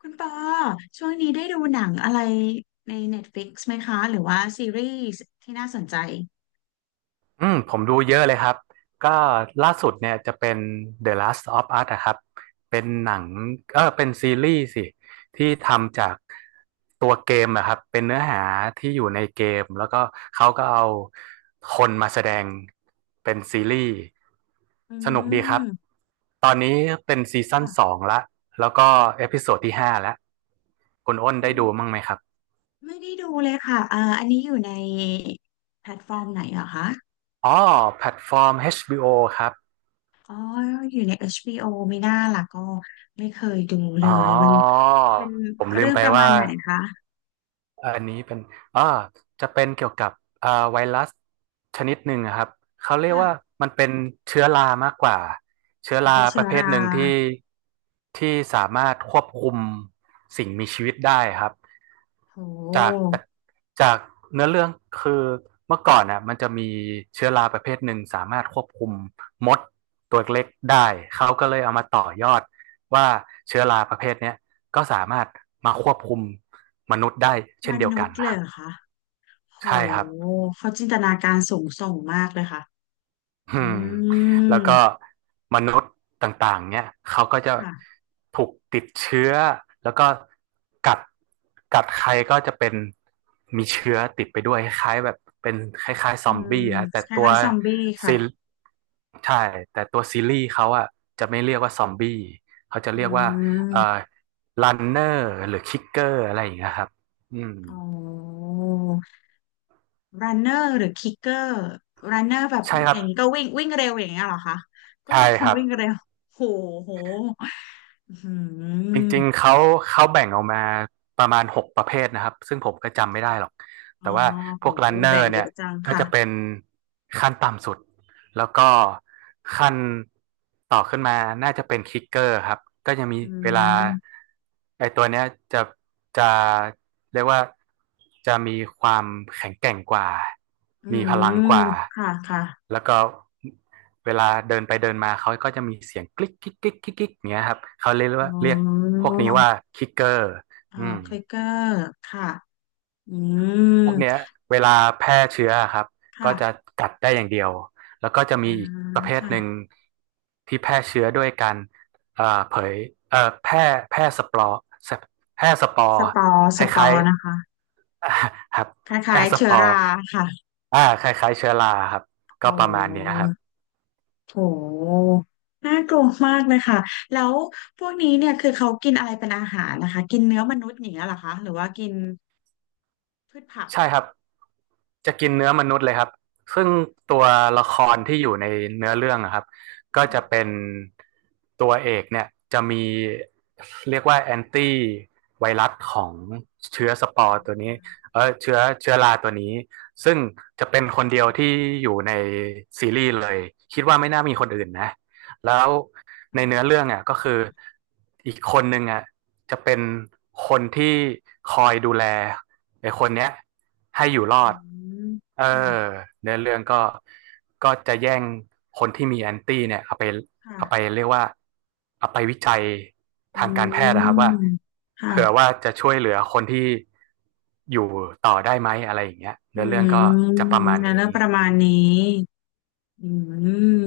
คุณปอช่วงนี้ได้ดูหนังอะไรใน Netflix ไหมคะหรือว่าซีรีส์ที่น่าสนใจอืมผมดูเยอะเลยครับก็ล่าสุดเนี่ยจะเป็น The Last of Us นะครับเป็นหนังเป็นซีรีส์สิที่ทำจากตัวเกมนะครับเป็นเนื้อหาที่อยู่ในเกมแล้วก็เขาก็เอาคนมาแสดงเป็นซีรีส์อืสนุกดีครับมตอนนี้เป็นซีซั่นสค่ะองละแล้วก็เอพิโซดที่ห้าแล้วคุณอ้นได้ดูมั้งไหมครับไม่ได้ดูเลยค่ะอันนี้อยู่ในแพลตฟอร์มไหนเหรอคะอ๋อแพลตฟอร์ม HBO ครับ อ๋ออยู่ใน HBO ไม่น่าล่ะก็ไม่เคยดูเลอ๋อ ยมันเป็นผมลืเรื่มองไปประมาว่า ณไหนคะอันนี้เป็นอ่าจะเป็นเกี่ยวกับไวรัสชนิดหนึ่งอะครับเขาเรียกค่ะว่ามันเป็นเชื้อรามากกว่าเชื้อเอาราเป็นปเชื้อระเภทราหนึ่งที่สามารถควบคุมสิ่งมีชีวิตได้ครับโจากหจากเนื้อเรื่องคือเมื่อก่อนน่ะมันจะมีเชื้อราประเภทหนึ่งสามารถควบคุมมดตัวเล็กได้เขาก็เลยเอามาต่อยอดว่าเชื้อราประเภทเนี้ยก็สามารถมาควบคุม มนุษย์ได้มเช่นเดียวนุกัษนย์เลนะคยรัเหบรอคะโหใช่ครับเขาจินตนาการสูงส่งมากเลยค่ะอือืมมแล้วก็มนุษย์ต่างๆเนี่ยเขาก็จะค่ะ ถูกติดเชื้อแล้วก็กัดใครก็จะเป็นมีเชื้อติดไปด้วยคล้ายๆแบบเป็นคล้ายๆซอือมมบี้ฮะแต่คตัวล้ายๆซอมบี้ค่ะซีใช่แต่ตัวซีรีส์เขาอะจะไม่เรียกว่าซอมบี้เขาจะอืเรียกว่าเอ่อมรันเนอร์หรือคิกเกอร์อะไรอย่างเงี้ยครับอืมอ๋อรันเนอร์หรือคิกเกอร์รันเนอร์แบบใช่ครัอบย่างนี้ก็วิ่งวิ่งเร็วอย่างเงี้ยเหรอคะก็ยัใช่งคคงรับ วิ่งเร็วโหโหอืจริงมๆเขาแบ่งออกมาประมาณหกประเภทนะครับซึ่งผมก็จำไม่ได้หรอกอ๋อแต่ว่าพโหวกรันเนอแบ่งร์เยเนี่ยอะจังก็ค่ะจะเป็นขั้นต่ำสุด แล้วก็ขั้นต่อขึ้นมาน่าจะเป็นคิกเกอร์ครับก็จะมีอืเวลามไอ้ตัวเนี้ยจะจะเรียกว่าจะมีความแข็งแกร่งกว่าอืมีพลังมกว่าค่ะค่ะแล้วก็เวลาเดินไปเดินมาเขาก็จะมีเสียงกลิ๊กกิ๊กกิ๊กกิ๊กอย่างเงี้ยครับเขาเรียกว่าอ๋เรียกอพวกนี้ว่าคิกเกอร์อ๋ออืม คลิกเกอร์ค่ะอืมพวกเนี้ยเวลาแพร่เชื้ออะครับก็ค่ะจะกัดได้อย่างเดียวแล้วก็จะมีอ่าอีกประเภทค่ะหนึ่งที่แพร่เชื้อด้วยการเอ่อเผยเอ่อแพร่แพร่สปอร์แพร่สปอสร์ปอร์คสปอล้ายร์นะคะๆ อ่าครับคแพร่ล้ายๆสเชื้ปออร์ราค่ะ อ่าคล้ายๆเชื้อราครับอ๋ก็อประมาณเนี้ยครับ โห น่ากลัวมากเลยค่ะ แล้วพวกนี้เนี่ยคือเขากินอะไรเป็นอาหารนะคะ กินเนื้อมนุษย์อย่างเงี้ยเหรอคะหรือว่ากินพืชผักใช่ครับจะกินเนื้อมนุษย์เลยครับซึ่งตัวละคอืรที่อมยู่ในเนื้อเรื่องอะครับก็จะค่เป็นตัวเอกเนี่ยจะมีเรียกว่าแอนตี้ไวรัสของเชื้อสปอร์ตัวนี้เชื้อราตัวนี้ซึ่งจะเป็นคนเดียวะที่อยู่ในซีรีส์เลยคิดว่าไม่น่ามีคนอื่นนะแล้ว ในเนื้อเรื่องอ่ะก็คืออีกคนหนึงอ่ะจะเป็นคนที่คอยดูแลไอ้คนเนี้ยให้อยู่อืรอดมเอค่ะอเนื้อเรื่องก็จะแย่งคนที่มีแอนตี้เนี่ยเอาไปค่ะเรียกว่าเอาไปวิจัยอืทางการแพทย์มนะครับว่าค่ะค่ะอืมเผื่อว่าค่ะจะช่วยเหลือคนที่อยู่ต่อได้ไหมอะไรอย่างเงี้ยอืเนื้อเรื่องก็จะประมมาณแล้นี้วประมาณนี้อืม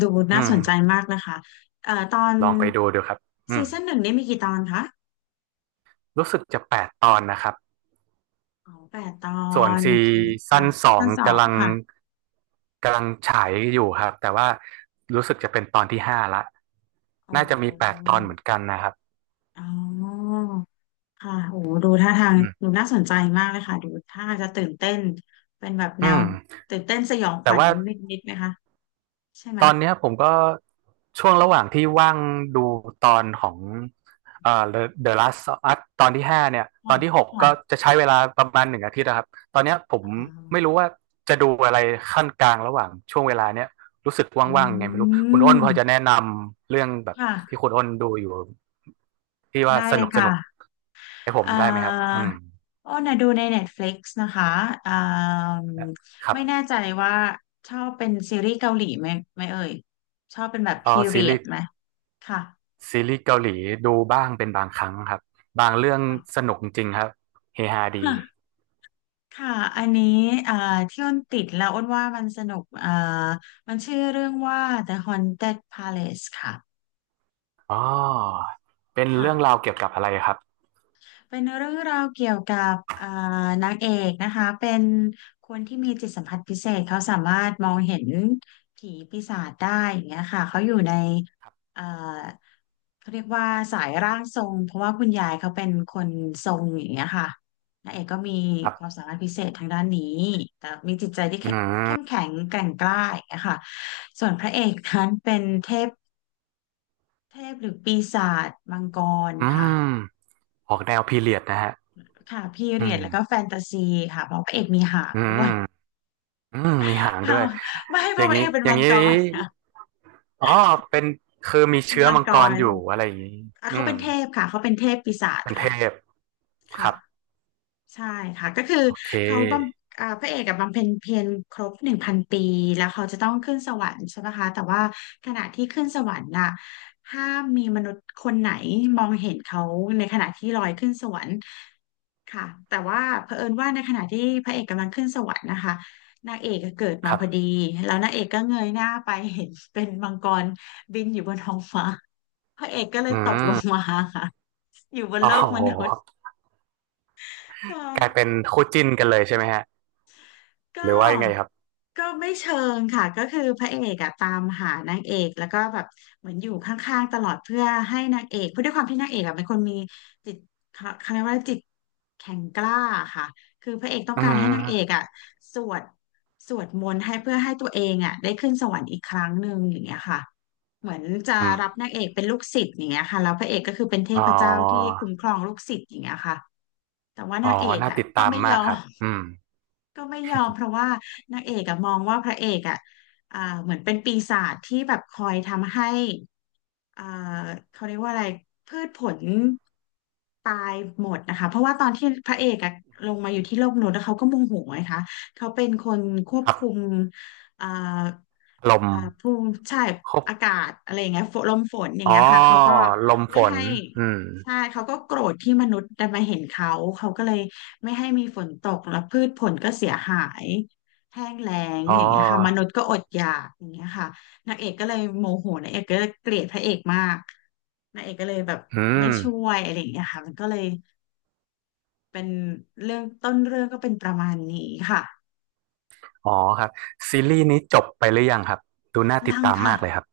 ดูอืน่าสมนใจมากนะคะตอนลองไปดูดูครับอืซีมซั่นหนึ่งนี่มีกี่ตอนคะรู้สึกจะแปดตอนนะครับ อ๋อแปดตอส่วนน ซีโอเคซั่ค่ะนสซีองซั่นสองค่ะ กำลังฉายอยู่ครับแต่ว่ารู้สึกจะเป็นตอนที่ห้าละอ๋อน่าจะมีแปดตอนเหมือนกันนะครับอ๋อค่ะโหดูท่าทางอืดูมน่าสนใจมากเลยค่ะ ดูท่าทางจะตื่นเต้น เป็นแบบแนอืวมตื่นเต้นสยองขแต่วัญว่า นิดๆไหมคะ ใช่ไหมตอนเนี้ยผมก็ช่วงระหว่างที่ว่างดูตอนของThe Last of Us ตอนที่ห้าเนี่ยตค่ะอนที่หกก็ค่ะจะใช้เวลาประมาณหนึ่งอาทิตย์นะครับตอนเนี้ยผมอ๋ไม่อรู้ว่าจะดูอะไรขั้นกลางระหว่างช่วงเวลาเนี้ยรู้สึกอืว่างๆยังไงไม่รู้คุณอ้นพอจะมแนะนำเรื่องแบบค่ะ ที่คุณอ้นดูอยู่ที่ว่าได้สเลนุยกสค่ะนุกให้ผมเอ่ได้ไหมครับออืมอ้นนะดูใน Netflix นะคะเอ่าครับไม่แน่ใจว่าชอบเป็นซีรีส์เกาหลีไหมเอ่ย ชอบเป็นแบบอ๋อพีซีเรียรีดส์ ไหม ค่ะซีรีส์เกาหลีดูบ้างเป็นบางครั้งครับบางเรื่องคสนุกจริงครับเฮฮาดี่ะ ค่ะ อันนี้อ่าที่อ้นติดแล้วอ้นว่ามันสนุกมันชื่อเรื่องว่า The Haunted Palace ค่ะอ๋อเป็นค่ะ เรื่องราวเกี่ยวกับอะไรครับเป็นเรื่องราวเกี่ยวกับนางเอกนะคะเป็นคนที่มีจิตสัมผัสพิเศษเขาสามารถมองเห็นผีปีศาจได้อย่างเงี้ยค่ะเขาอยู่ในเอ่าเขาเรียกว่าสายร่างทรงเพราะว่าคุณยายเขาเป็นคนทรงอย่างเงี้ยค่ะนางเอกก็มีครัความบสามารถพิเศษทางด้านนี้แต่มีจิตใจที่อืแข็งเข้มมแข็งแกร่งกล้าอย่างเงี้ยค่ะส่วนพระเอกนั้นเป็นเทพเทพหรือปีศาจมังกรอืค่ะ มออกแนวพีเรียดนะฮะค่ะพีอืเรียดมแล้วก็แฟนตาซีค่ะเพราะพระเอกมีหางอืด้มวย อืมมีหาง ด้ค่ะวยไม่เพอย่าราะงพระนี้เอกเป็นอย่างมังนี้กรนะอ๋อเป็นคือมีเป็นเชื้อมังมังกกรรอยู่อะไรอย่างนี้อ่ะอืเขาเป็มนเทพค่ะเขาเป็นเทพปีศาจเป็นเทค่ะพคค่ะ รับใช่ค่ะก็คือโอเคเขาบำพระเอกกับบำเพ็ญเพียรครบ1,000 ปีแล้วเขาจะต้องขึ้นสวรรค์ใช่ไหมคะแต่ว่าขณะที่ขึ้นสวรรค์น่ะห้ามมีมนุษย์คนไหนมองเห็นเขาในขณะที่ลอยขึ้นสวรรค์ค่ะแต่ว่าเผอิญว่าในขณะที่พระเอกกำลังขึ้นสวรรค์นะคะนางเอกก็เกิดมาครัพอดีบแล้วนางเอกก็เงยหน้าไปเห็นเป็นมังกรบินอยู่บนท้องฟ้า พระเอกก็เลยอืตกลมงมาค่ะอยู่บนอ๋โลกมนุษย์อค่ะกลายเป็นคู่จิ้นกันเลยใช่ไหมฮะหก็ รือว่ายังไงครับไม่เชิงค่ะก็คือพระเอกอะตามหานางเอกแล้วก็แบบเหมือนอยู่ข้างๆตลอดเพื่อให้นางเอกเพราะด้วยความที่นางเอกอะเป็นคนมีจิตเขาเรียกว่าจิตแข็งกล้าค่ะคือพระเอกต้องอืการให้นางเอกม อะสวดสวดมนต์ให้เพื่อให้ตัวเองอะได้ขึ้นสวรรค์อีกครั้งหนึ่งอย่างเงี้ยค่ะเหมือนจะอืมรับนางเอกเป็นลูกศิษย์อย่างเงี้ยค่ะแล้วพระเอกก็คือเป็นเทอ๋อพเจ้าที่คุ้มครองลูกศิษย์อย่างเงี้ยค่ะแต่ว่านาอ๋องเอกน่าอะติดก็ตามไม่ยมาอกครัม บอืมไม่ยอมเพราะว่านางเอกอะมองว่าพระเอกอะอ่าเหมือนเป็นปีศาจที่แบบคอยทำให้อ่าเขาเรียกว่าอะไรพืชผลตายหมดนะคะเพราะว่าตอนที่พระเอกอะลงมาอยู่ที่โลกมนุษย์แล้วเขาก็โมโหไงคะเขาเป็นคนควบครัคุมบอ่าลมภูมิใช่ครบอากาศอะไรอย่างเงี้ยฝนลมฝนอย่างอ๋เงี้อยค่ะเขาก็ลมฝไม่นให้ อืมใช่เขาก็โกรธที่มนุษย์ได้มาเห็นเขาเขาก็เลยไม่ให้มีฝนตกแล้วพืชผลก็เสียหายแห้งแล้งอ๋อย่างเงี้ยค่ะมนุอษย์ก็อดอยากอย่างเงี้ยค่ะนางเอกก็เลยโมโหนางเอกก็เลยเกลียดพระเอกมากนางเอกก็เลยแบบอืไม่มช่วยอะไรอย่างเงี้ยค่ะมันก็เลยเป็นเรื่องต้นเรื่องก็เป็นประมาณนี้ค่ะอ๋อครับซีรีส์นี้จบไปหรือยังครับดูน่าติดยังตามค่ะมากเลยครับ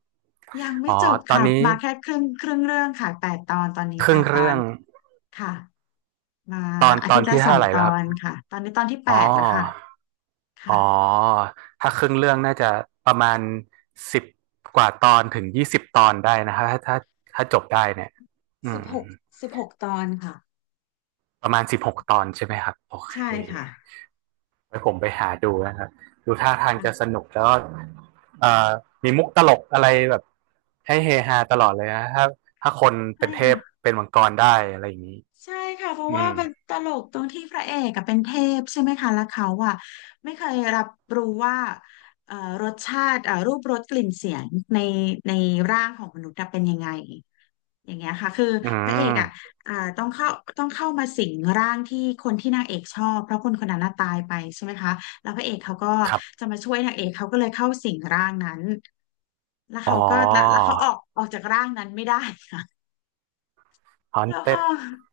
ยังไม่อ๋อจบตอนค่ะนี้มาแค่ครึ่งเรื่องค่ะแปดตอนตอนนี้คแปรึ่งดตอเรื่อนงค่ะมาตอนอาทิตย์ละที่สอเท่างไหร่ตอแล้วครันบ ค่ะตอนนี้ตอนที่แปอ๋อดแล้วค่ะ อ๋อค่ะถ้าครึ่งเรื่องน่าจะประมาณสิบกว่าตอนถึงยี่สิบตอนได้นะครับถ้าจบได้เนี่ยอืสิบม หก16 ตอนค่ะประมาณสิบหกตอนใช่ไหมครับโอเคใช่ค่ะไว้ผมไปหาดูนะครับดูท่าทางจะสค่ะนุกแล้วก็เอ่อมีมุกตลกอะไรแบบให้เฮฮาตลอดเลยนะถ้าคนใช่เป็นเทค่ะพเป็นมังกรได้อะไรอย่างนี้ใช่ค่ะเพราะอืว่ามมันตลกตรงที่พระเอกอะเป็นเทพใช่ไหมคะแล้วเขาอะไม่เคยรับรู้ว่าเอ่อรสชาติรูปรสกลิ่นเสียงในในร่างของมนุษย์อะเป็นยังไง อย่างเงี้ยค่ะคืออืพระเอกอ่ะมต้องเข้าต้องเข้ามาสิงร่างที่คนที่นางเอกชอบเพราะคนคนนั้นน่ะตายไปใช่ไหมคะแล้วพระเอกเขาก็ครับจะมาช่วยนางเอกเขาก็เลยเข้าสิงร่างนั้นแล้วอ๋อ เขาก็แล้วเขาออกจากร่างนั้นไม่ได้ค่ะแล้วพอ Haunted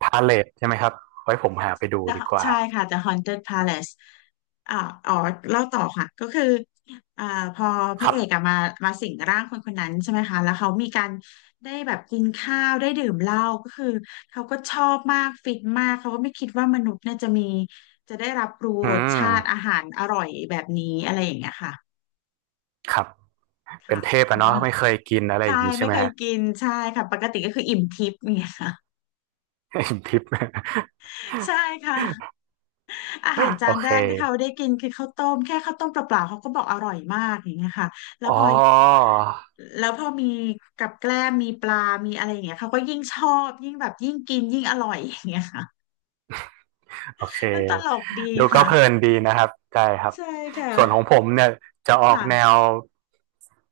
Palace ใช่ไหมครับไว้ผมหาไปดู ดี กว่าใช่ค่ะ The Haunted Palace อ่าอ๋อเล่าต่อค่ะก็คืออ่าพอพคระรัเอกอะบมามาสิงร่างคนคนนั้นใช่ไหมคะแล้วเขามีการได้แบบกินข้าวได้ดื่มเหล้าก็คือเขาก็ชอบมากฟินมากเขาก็ไม่คิดว่ามนุษย์เนี่ยจะมีจะได้รับรู้อืรสชาติอามหารอร่อยแบบนี้อะไรอย่างเงี้ยค่ะครับเป็นค่ะเทพเขาอะก็เนาะไม่เคยกินอะไรอใช่ย่างนี้ใช่ไม่ไหมเคยฮะ กินใช่ค่ะปกติก็คืออิ่มทิพย์เนี่ยค่ะ ทิป ใช่ค่ะ อาหารโอจานเคแรกที่เขาได้กินคือข้าวต้มแค่ข้าวต้มเปล่าๆเขาก็บอกอร่อยมากอย่างเงี้ยค่ะแล้วพอ๋อ อแล้วพอมีกับแกล้มมีปลามีอะไรอย่างเงี้ยเขาก็ยิ่งชอบยิ่งแบบยิ่งกินยิ่งอร่อยอย่างเงี้ยค่ะโอเคมันตลกดีดูก็ค่ะเพลินดีนะครับใช่ครับใช่ค่ะส่วนของผมเนี่ยจะออกแนวค่ะ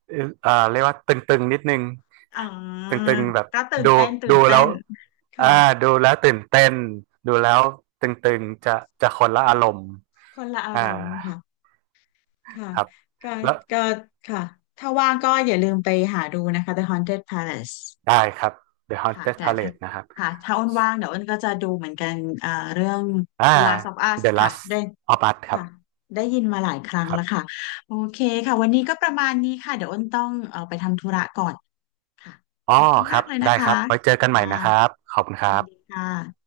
เรียกว่าตึงๆนิดนึงอ๋อตึงๆแบบก็ตื่นดูเต้นตื่นดูเต้แล้วนค่ะอ่าดูแล้วตื่นเต้นดูแล้วตึงๆจะคนละอารมณ์คนละอาอ่ารมณ์ค่ะค่ะครับก็แล้วก็ค่ะถ้าว่างก็อย่าลืมไปหาดูนะคะ The Haunted Palace ได้ครับ The ค่ะ Haunted แต่ถ้า Palace นะครับค่ะถ้าอ้นว่างเดี๋ยวอ้นก็จะดูเหมือนกันเอ่อเรื่อง อ่า The Last of Us The ค่ะ Last ได้ of Us ครัค่ะบได้ยินมาหลายครั้งครัแล้วค่ะบโอเคค่ะวันนี้ก็ประมาณนี้ค่ะเดี๋ยวอ้นต้องไปทำธุระก่อนค่ะอ๋อขอบคุณคมารักบเลยนะได้คคะรับไว้เจอกันใหม่ค่ะนะครับขอบคุณคยิรันดีบค่ะ